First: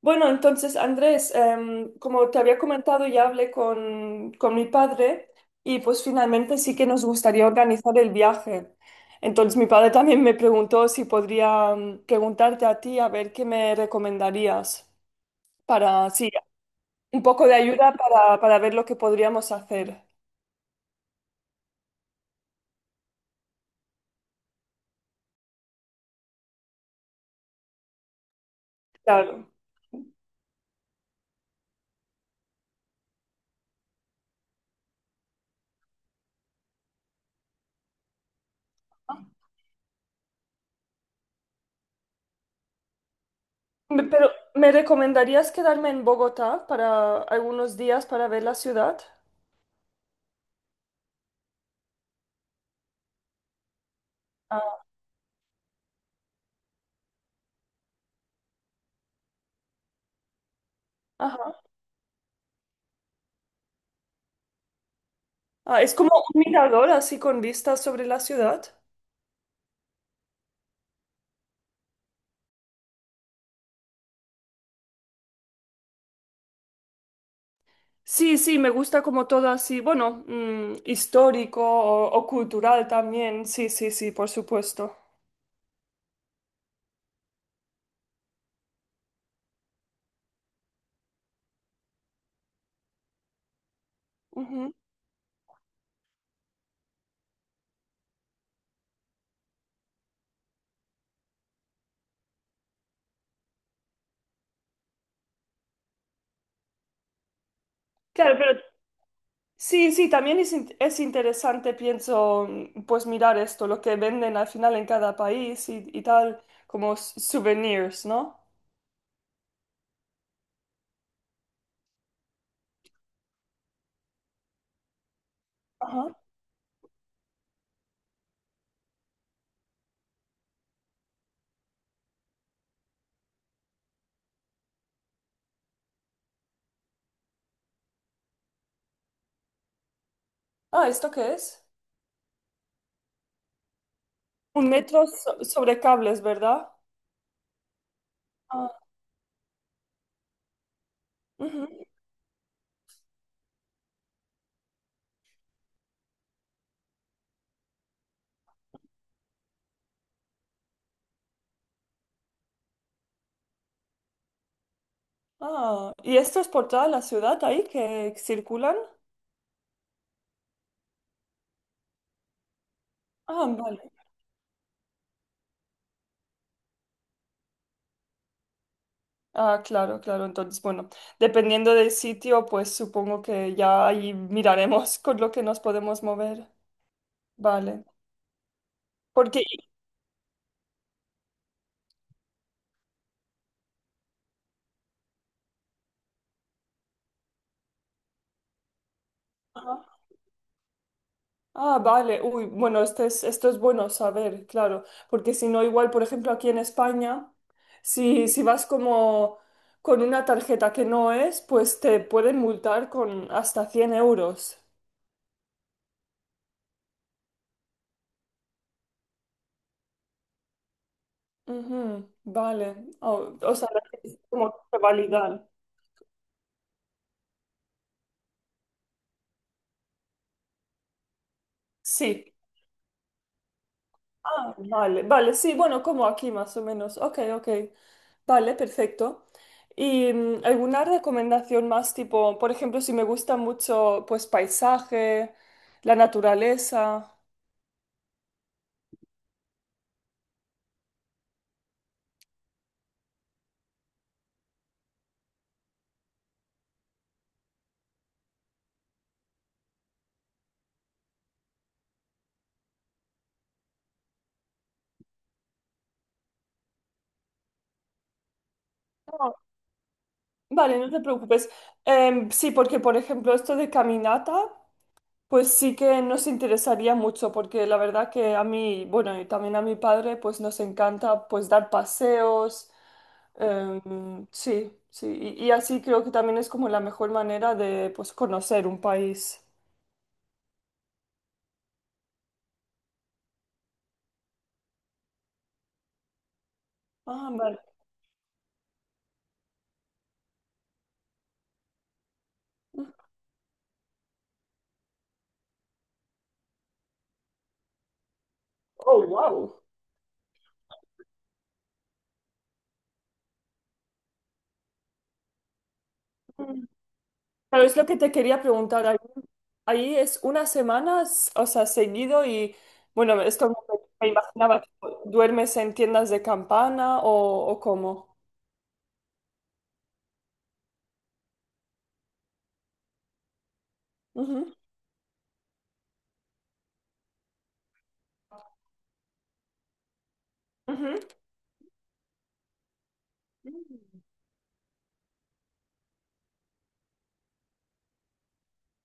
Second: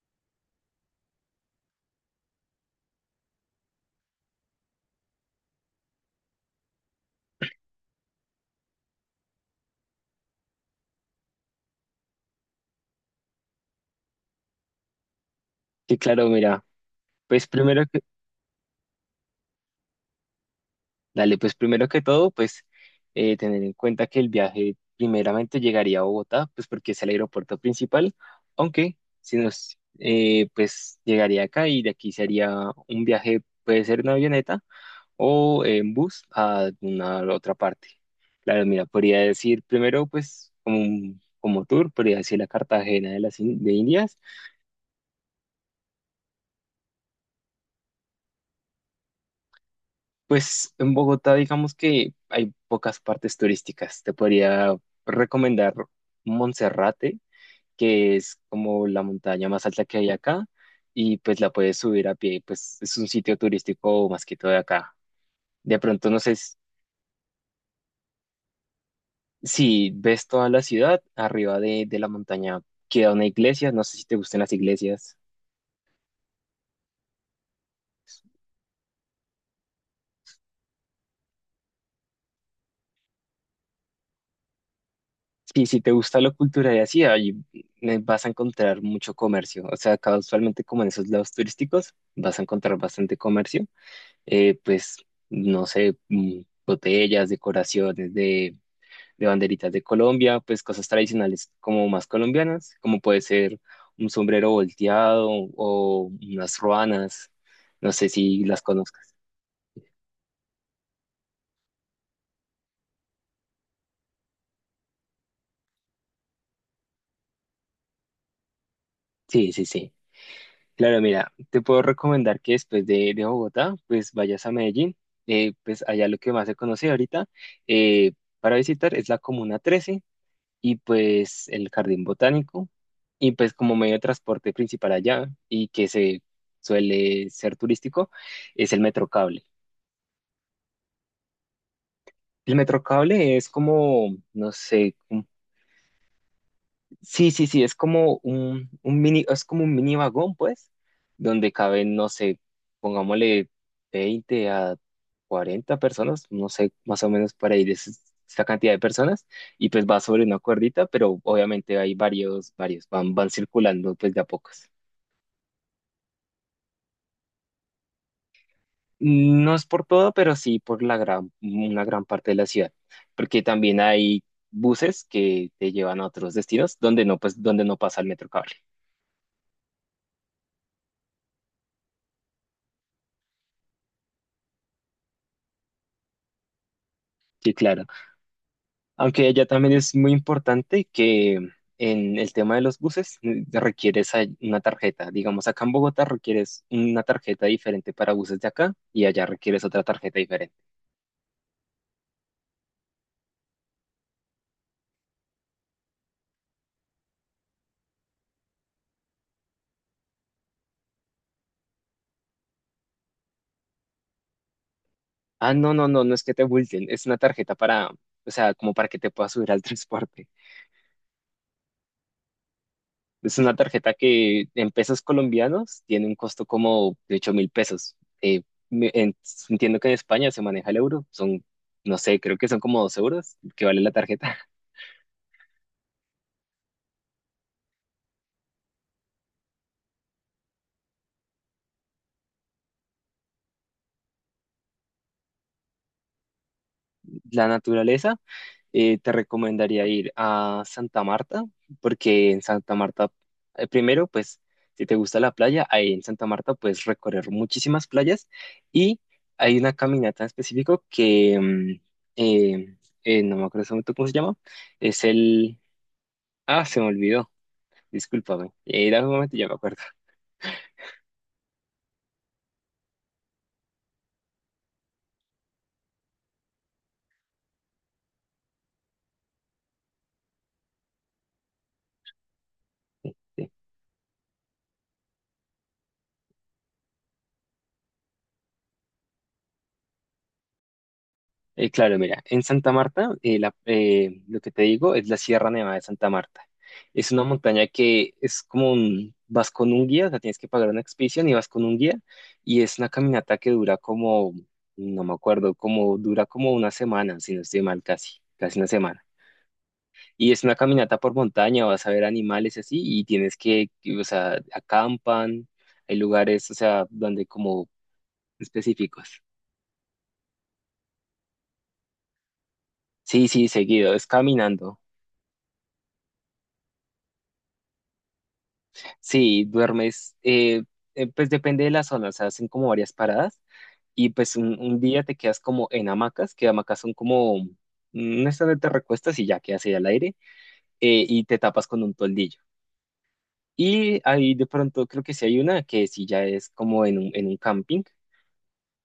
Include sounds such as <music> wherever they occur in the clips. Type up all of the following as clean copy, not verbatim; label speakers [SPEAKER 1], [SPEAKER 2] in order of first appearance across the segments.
[SPEAKER 1] Bueno, entonces, Andrés, como te había comentado, ya hablé con mi padre y pues finalmente sí que nos gustaría organizar el viaje. Entonces, mi padre también me preguntó si podría preguntarte a ti a ver qué me recomendarías
[SPEAKER 2] Sí,
[SPEAKER 1] para,
[SPEAKER 2] claro,
[SPEAKER 1] sí,
[SPEAKER 2] mira,
[SPEAKER 1] un
[SPEAKER 2] pues
[SPEAKER 1] poco de
[SPEAKER 2] primero
[SPEAKER 1] ayuda
[SPEAKER 2] que,
[SPEAKER 1] para ver lo que podríamos hacer.
[SPEAKER 2] dale, pues primero que todo, pues tener en cuenta que el viaje primeramente llegaría a Bogotá, pues porque es el aeropuerto principal, aunque si
[SPEAKER 1] Claro.
[SPEAKER 2] nos, pues llegaría acá y de aquí sería un viaje, puede ser en avioneta o en bus a alguna otra parte. Claro, mira, podría decir primero, pues como, como tour, podría decir la Cartagena de Indias.
[SPEAKER 1] Pero, ¿me recomendarías quedarme en Bogotá para algunos días para ver la ciudad?
[SPEAKER 2] Pues en Bogotá digamos que hay pocas partes turísticas. Te podría
[SPEAKER 1] Ah,
[SPEAKER 2] recomendar Monserrate, que es como la montaña más alta que hay acá, y pues la
[SPEAKER 1] ajá.
[SPEAKER 2] puedes subir a pie, pues es un sitio turístico más que todo de acá. De
[SPEAKER 1] Ah, es como
[SPEAKER 2] pronto no sé
[SPEAKER 1] un mirador así con vistas sobre la ciudad.
[SPEAKER 2] si ves toda la ciudad, arriba de la montaña queda una iglesia, no sé si te gustan las iglesias.
[SPEAKER 1] Sí, sí, me gusta como todo así, bueno, histórico o cultural también, sí, sí, sí, por supuesto.
[SPEAKER 2] Sí, si te gusta la cultura y así, ahí vas a encontrar mucho comercio. O sea, casualmente como en esos lados turísticos, vas a encontrar bastante comercio. Eh,
[SPEAKER 1] Ujú.
[SPEAKER 2] pues, no sé, botellas, decoraciones de banderitas de Colombia, pues cosas tradicionales como más colombianas, como puede ser un sombrero volteado o unas ruanas. No sé
[SPEAKER 1] Claro,
[SPEAKER 2] si
[SPEAKER 1] pero
[SPEAKER 2] las conozcas.
[SPEAKER 1] sí, sí, también es interesante, pienso, pues mirar esto, lo que venden al final en cada país y tal, como souvenirs, ¿no?
[SPEAKER 2] Sí, sí, sí. Claro, mira, te puedo recomendar que después de Bogotá, pues vayas a Medellín. Pues
[SPEAKER 1] Ajá.
[SPEAKER 2] allá lo que más se conoce ahorita eh, para visitar es la Comuna 13 y pues el Jardín Botánico y pues como medio de transporte principal allá y que se suele ser turístico es el Metrocable.
[SPEAKER 1] Ah, ¿esto qué es?
[SPEAKER 2] El Metrocable es como, no
[SPEAKER 1] Un
[SPEAKER 2] sé.
[SPEAKER 1] metro sobre cables, ¿verdad?
[SPEAKER 2] Sí, sí, sí, es como un,
[SPEAKER 1] Ah,
[SPEAKER 2] un mini, es como un mini vagón, pues, donde
[SPEAKER 1] ujú.
[SPEAKER 2] caben, no sé, pongámosle 20 a 40 personas, no sé, más o menos para ir esta cantidad de personas, y pues va sobre una cuerdita, pero obviamente hay varios, van circulando pues de a pocos.
[SPEAKER 1] Ah, ¿y esto es por toda la ciudad ahí que circulan?
[SPEAKER 2] No es por todo, pero sí por la gran, una gran parte de la ciudad, porque
[SPEAKER 1] Ah,
[SPEAKER 2] también
[SPEAKER 1] vale.
[SPEAKER 2] hay buses que te llevan a otros destinos donde no, pues, donde no pasa el metro cable.
[SPEAKER 1] Ah, claro, claro. Entonces, bueno, dependiendo del sitio, pues supongo que ya ahí miraremos <laughs> con lo que nos podemos mover.
[SPEAKER 2] Sí, claro.
[SPEAKER 1] Vale.
[SPEAKER 2] Aunque
[SPEAKER 1] Porque.
[SPEAKER 2] allá también es muy importante que en el tema de los buses requieres una tarjeta. Digamos, acá en Bogotá requieres una tarjeta diferente para buses de acá y allá requieres otra
[SPEAKER 1] Ajá.
[SPEAKER 2] tarjeta diferente.
[SPEAKER 1] Ah, vale. Uy, bueno, esto es bueno saber, claro. Porque si no, igual, por ejemplo, aquí en España, si vas como con una tarjeta que no es, pues te pueden multar con hasta cien euros.
[SPEAKER 2] Ah, no, no, no, no es que te multen, es una tarjeta para, o sea, como para que te puedas subir al <laughs> transporte.
[SPEAKER 1] Ujú, vale. O
[SPEAKER 2] Es
[SPEAKER 1] o
[SPEAKER 2] una
[SPEAKER 1] sea,
[SPEAKER 2] tarjeta
[SPEAKER 1] es
[SPEAKER 2] que
[SPEAKER 1] como
[SPEAKER 2] en
[SPEAKER 1] que
[SPEAKER 2] pesos
[SPEAKER 1] validar.
[SPEAKER 2] colombianos tiene un costo como de 8.000 pesos. Eh, me- en- Entiendo que en España se maneja el euro, son, no sé,
[SPEAKER 1] Sí.
[SPEAKER 2] creo que son como 2 euros que vale la tarjeta. <laughs>
[SPEAKER 1] Ah, vale, vale, sí, bueno, como aquí más o menos. Ok, ok. Vale, perfecto. ¿Y alguna recomendación más tipo, por ejemplo, si me gusta mucho, pues paisaje, la naturaleza?
[SPEAKER 2] La naturaleza. Te recomendaría ir a Santa Marta, porque en Santa Marta, primero, pues, si te gusta la playa, ahí en Santa Marta puedes recorrer muchísimas playas y hay una caminata en específico que, eh, no me acuerdo en este momento cómo se llama, es el— Ah, se me olvidó, discúlpame, dame un
[SPEAKER 1] No,
[SPEAKER 2] momento, y ya me acuerdo.
[SPEAKER 1] vale, no te preocupes. Sí, porque por ejemplo, esto de caminata. Pues sí que nos interesaría mucho porque la verdad que a mí, bueno, y también a mi padre, pues nos encanta pues dar paseos. Sí, sí, y así creo que también es como la mejor manera de pues conocer un país.
[SPEAKER 2] Claro, mira, en Santa Marta, lo que te digo es la Sierra Nevada de Santa Marta. Es una
[SPEAKER 1] Ah, vale.
[SPEAKER 2] montaña que es como un, vas con un guía, o sea, tienes que pagar una expedición y vas con un guía, y es una caminata que dura como, no me acuerdo, como dura como una semana, si no estoy mal, casi, casi una semana.
[SPEAKER 1] Oh, wow.
[SPEAKER 2] Y es una caminata por montaña, vas a ver animales y así, y tienes que, o sea, acampan, hay lugares, o sea, donde
[SPEAKER 1] Pero
[SPEAKER 2] como
[SPEAKER 1] es lo que te quería preguntar. Ahí,
[SPEAKER 2] específicos.
[SPEAKER 1] ahí es una semana, o sea, seguido y bueno,
[SPEAKER 2] Sí, sí,
[SPEAKER 1] esto me,
[SPEAKER 2] seguido, es
[SPEAKER 1] me imaginaba,
[SPEAKER 2] caminando.
[SPEAKER 1] tipo, ¿duermes en tiendas de campana o cómo?
[SPEAKER 2] Sí, duermes, pues depende de la zona, o sea, hacen como varias paradas y pues
[SPEAKER 1] Ujú,
[SPEAKER 2] un día te quedas como en hamacas, que hamacas son como, mm, no es donde te recuestas y ya quedas ahí al aire y te tapas con un toldillo. Y
[SPEAKER 1] ujú.
[SPEAKER 2] ahí de pronto creo que sí hay una que sí ya es como en un, camping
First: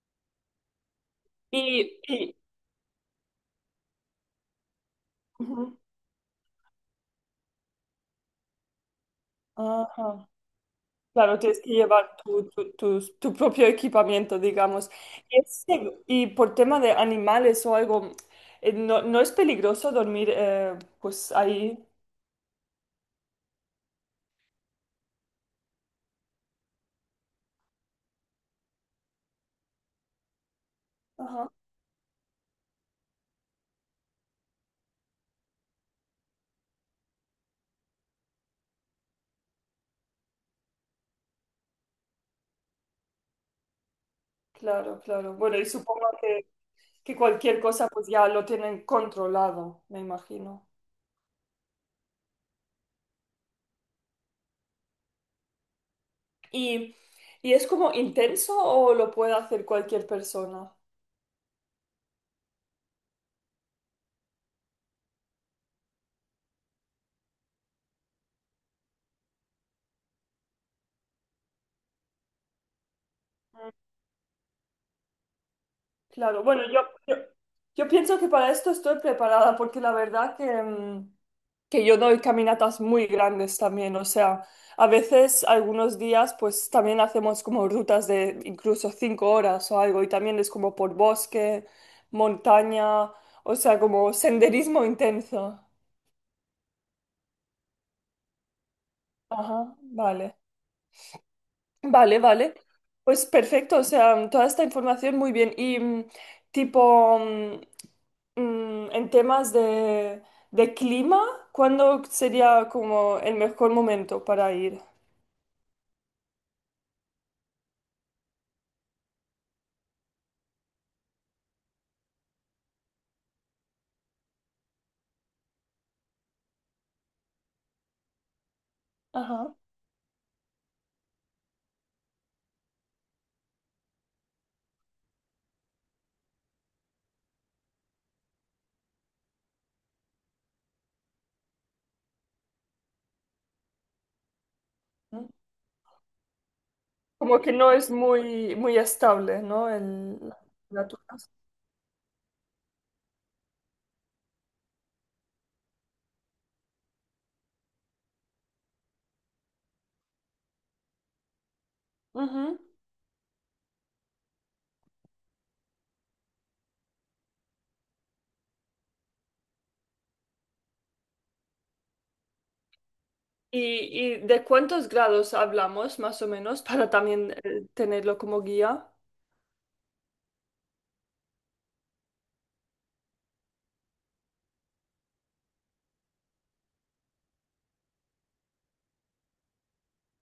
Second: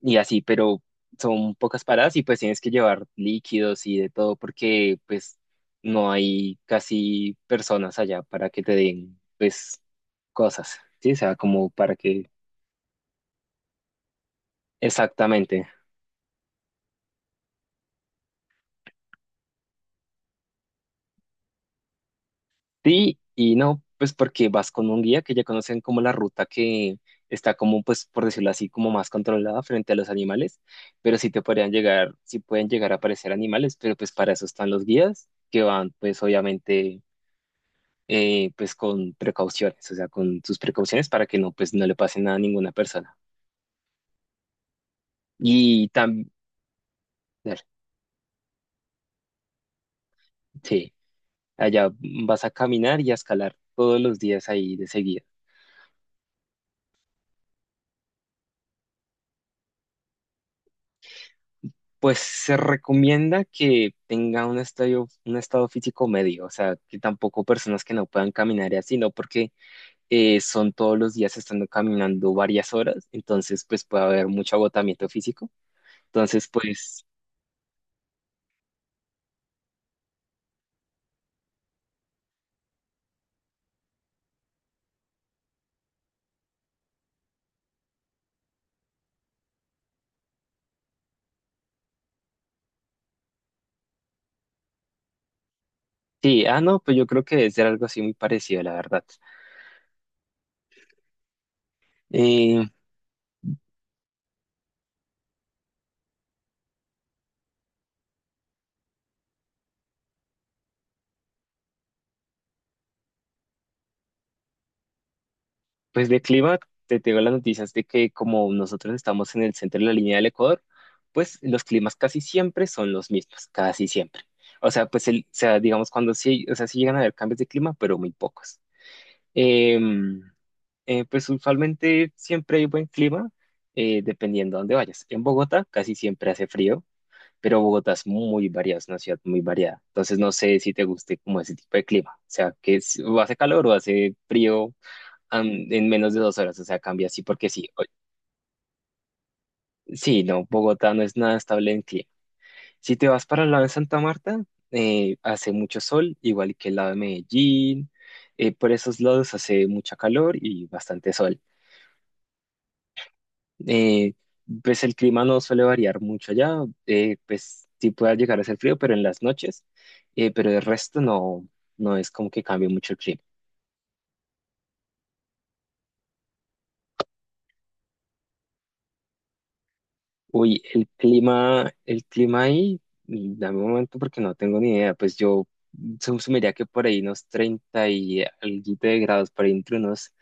[SPEAKER 2] y así, pero son pocas
[SPEAKER 1] Y,
[SPEAKER 2] paradas y
[SPEAKER 1] y-
[SPEAKER 2] pues tienes que llevar líquidos y de todo porque pues
[SPEAKER 1] Ujú,
[SPEAKER 2] no hay casi personas allá para que te den pues
[SPEAKER 1] ajá,
[SPEAKER 2] cosas, ¿sí? O sea,
[SPEAKER 1] claro, tienes
[SPEAKER 2] como
[SPEAKER 1] que
[SPEAKER 2] para
[SPEAKER 1] llevar
[SPEAKER 2] que—
[SPEAKER 1] tu propio equipamiento, digamos.
[SPEAKER 2] Exactamente.
[SPEAKER 1] Y por tema de animales o algo, no, no es peligroso dormir pues ahí.
[SPEAKER 2] Sí y no, pues porque vas con un guía que ya conocen como la ruta que está como, pues por decirlo así, como más controlada frente a los animales, pero sí te
[SPEAKER 1] Ajá,
[SPEAKER 2] podrían llegar, sí pueden llegar a aparecer animales, pero pues para eso están los guías que van pues obviamente pues con precauciones, o sea, con sus precauciones para que no pues no le pase nada a ninguna persona.
[SPEAKER 1] claro, claro. Bueno, y
[SPEAKER 2] Y
[SPEAKER 1] supongo
[SPEAKER 2] también,
[SPEAKER 1] que cualquier cosa pues ya lo tienen controlado, me imagino.
[SPEAKER 2] sí, allá vas a caminar y a escalar todos los días ahí de seguida.
[SPEAKER 1] ¿Y, y es como intenso o lo puede hacer cualquier persona?
[SPEAKER 2] Pues se recomienda que tenga un estadio, un estado físico medio, o sea, que tampoco personas que no puedan caminar y así, no porque son todos los días estando caminando varias horas, entonces pues puede haber mucho agotamiento físico.
[SPEAKER 1] Claro,
[SPEAKER 2] Entonces,
[SPEAKER 1] bueno,
[SPEAKER 2] pues
[SPEAKER 1] yo, yo pienso que para esto estoy preparada porque la verdad que yo doy caminatas muy grandes también, o sea, a veces algunos días pues también hacemos como rutas de incluso 5 horas o algo y también es como por bosque, montaña, o sea, como senderismo intenso.
[SPEAKER 2] sí, ah, no, pues yo creo que debe ser algo así muy parecido, la verdad.
[SPEAKER 1] Ajá, vale. Vale, vale.
[SPEAKER 2] Eh,
[SPEAKER 1] Pues perfecto, o sea, toda esta información muy bien. Y tipo, en temas de clima, ¿cuándo sería como el mejor momento para ir?
[SPEAKER 2] Pues de clima, te tengo las noticias de que como nosotros estamos en el centro de la línea del Ecuador, pues los climas casi siempre son los mismos, casi siempre. O sea, pues el, o sea, digamos cuando sí, o sea, sí llegan a haber cambios de clima, pero muy pocos.
[SPEAKER 1] Ajá.
[SPEAKER 2] Em, pues usualmente siempre hay buen clima, dependiendo a dónde vayas. En Bogotá casi siempre hace frío, pero Bogotá es muy variada, es una ciudad muy variada. Entonces no sé si te guste como ese tipo de clima. O sea, que es- o hace calor o hace frío
[SPEAKER 1] Mm.
[SPEAKER 2] en menos de 2 horas, o sea, cambia así
[SPEAKER 1] Como
[SPEAKER 2] porque
[SPEAKER 1] que
[SPEAKER 2] sí.
[SPEAKER 1] no es muy, muy estable, ¿no? El,
[SPEAKER 2] Sí, no,
[SPEAKER 1] la
[SPEAKER 2] Bogotá no es
[SPEAKER 1] temperatura.
[SPEAKER 2] nada estable en clima. Si te vas para el lado de Santa Marta, hace mucho sol, igual que el lado de Medellín. Por esos lados hace mucha calor y bastante sol.
[SPEAKER 1] Ujú.
[SPEAKER 2] Eh, pues el clima no suele variar mucho allá, pues sí puede llegar a ser frío, pero en las noches, pero el resto no, no es como que cambie mucho el clima.
[SPEAKER 1] ¿Y de cuántos grados hablamos, más o menos, para también tenerlo como guía?
[SPEAKER 2] Uy, el clima ahí, dame un momento porque no tengo ni idea. Pues yo sumiría que por ahí unos 30 y algo de grados, por ahí entre unos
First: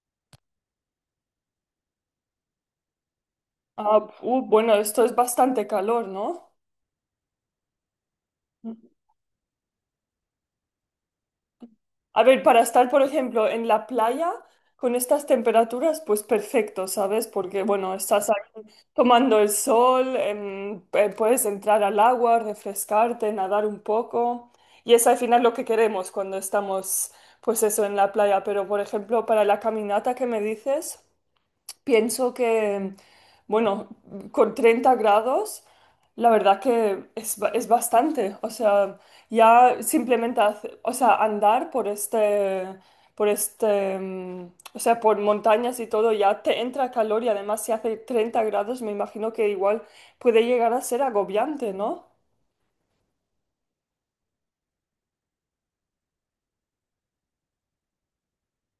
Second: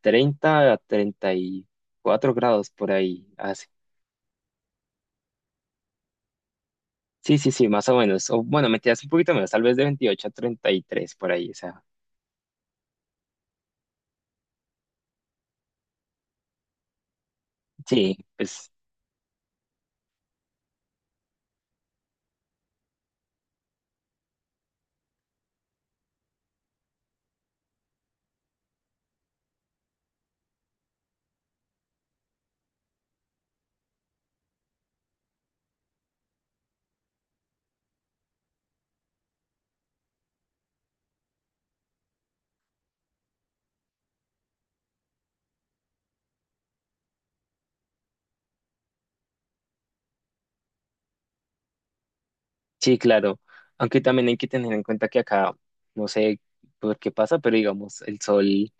[SPEAKER 2] 30 a 34 grados por ahí hace.
[SPEAKER 1] Ah, bueno, esto es bastante calor, ¿no?
[SPEAKER 2] Sí, sí, sí, más o menos. O bueno, mentiras un poquito menos, tal vez de 28 a 33 por ahí. O sea,
[SPEAKER 1] A ver, para estar, por ejemplo, en la playa con estas temperaturas, pues perfecto, ¿sabes? Porque, bueno,
[SPEAKER 2] sí,
[SPEAKER 1] estás ahí
[SPEAKER 2] pues.
[SPEAKER 1] tomando el sol, puedes entrar al agua, refrescarte, nadar un poco. Y es al final lo que queremos cuando estamos, pues eso, en la playa. Pero, por ejemplo, para la caminata que me dices. Pienso que, bueno, con 30 grados, la verdad que es bastante. O sea, ya simplemente, o sea, andar o sea, por montañas y todo, ya te entra calor y además si hace 30 grados, me imagino que igual puede llegar a ser agobiante, ¿no?
[SPEAKER 2] Sí, claro. Aunque también hay que tener en cuenta que acá, no sé por qué pasa, pero digamos, el sol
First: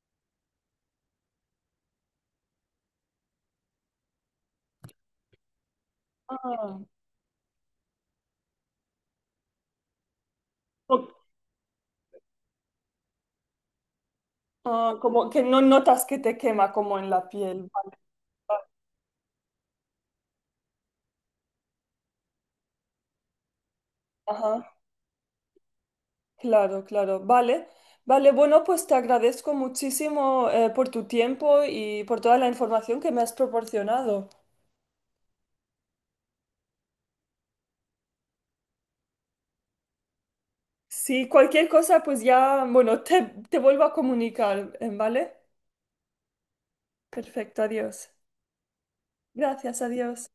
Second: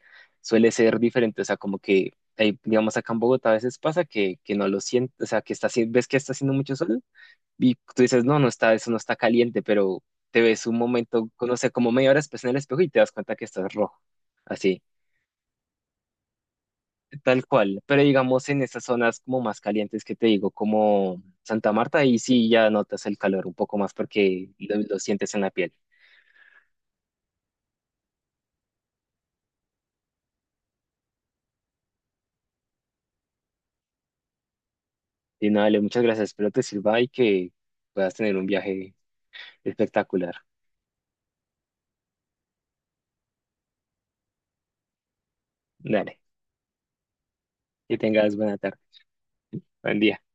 [SPEAKER 2] suele ser diferente. O sea, como que, digamos, acá en Bogotá a veces pasa que no lo sientes, o sea, que está, ves que está haciendo mucho
[SPEAKER 1] Ah,
[SPEAKER 2] sol y tú dices, no, no está, eso no está caliente, pero te ves un
[SPEAKER 1] o-
[SPEAKER 2] momento, no sé, como media hora después en el espejo y te das cuenta que estás rojo. Así,
[SPEAKER 1] como que no notas que te quema como en la
[SPEAKER 2] tal
[SPEAKER 1] piel.
[SPEAKER 2] cual.
[SPEAKER 1] Vale,
[SPEAKER 2] Pero digamos, en estas zonas como más calientes que te digo, como Santa Marta, ahí sí ya notas el calor un poco más porque
[SPEAKER 1] vale.
[SPEAKER 2] lo sientes en la piel.
[SPEAKER 1] Claro, claro. Vale. Vale, bueno, pues te agradezco muchísimo por tu tiempo y por toda la información que me has proporcionado.
[SPEAKER 2] Y nada, Ale, muchas gracias. Espero te sirva y que puedas tener un viaje espectacular.
[SPEAKER 1] Si cualquier cosa, pues ya, bueno, te vuelvo a comunicar, ¿vale?
[SPEAKER 2] Dale,
[SPEAKER 1] Perfecto,
[SPEAKER 2] que
[SPEAKER 1] adiós.
[SPEAKER 2] tengas buena tarde,
[SPEAKER 1] Gracias,
[SPEAKER 2] buen día.
[SPEAKER 1] adiós.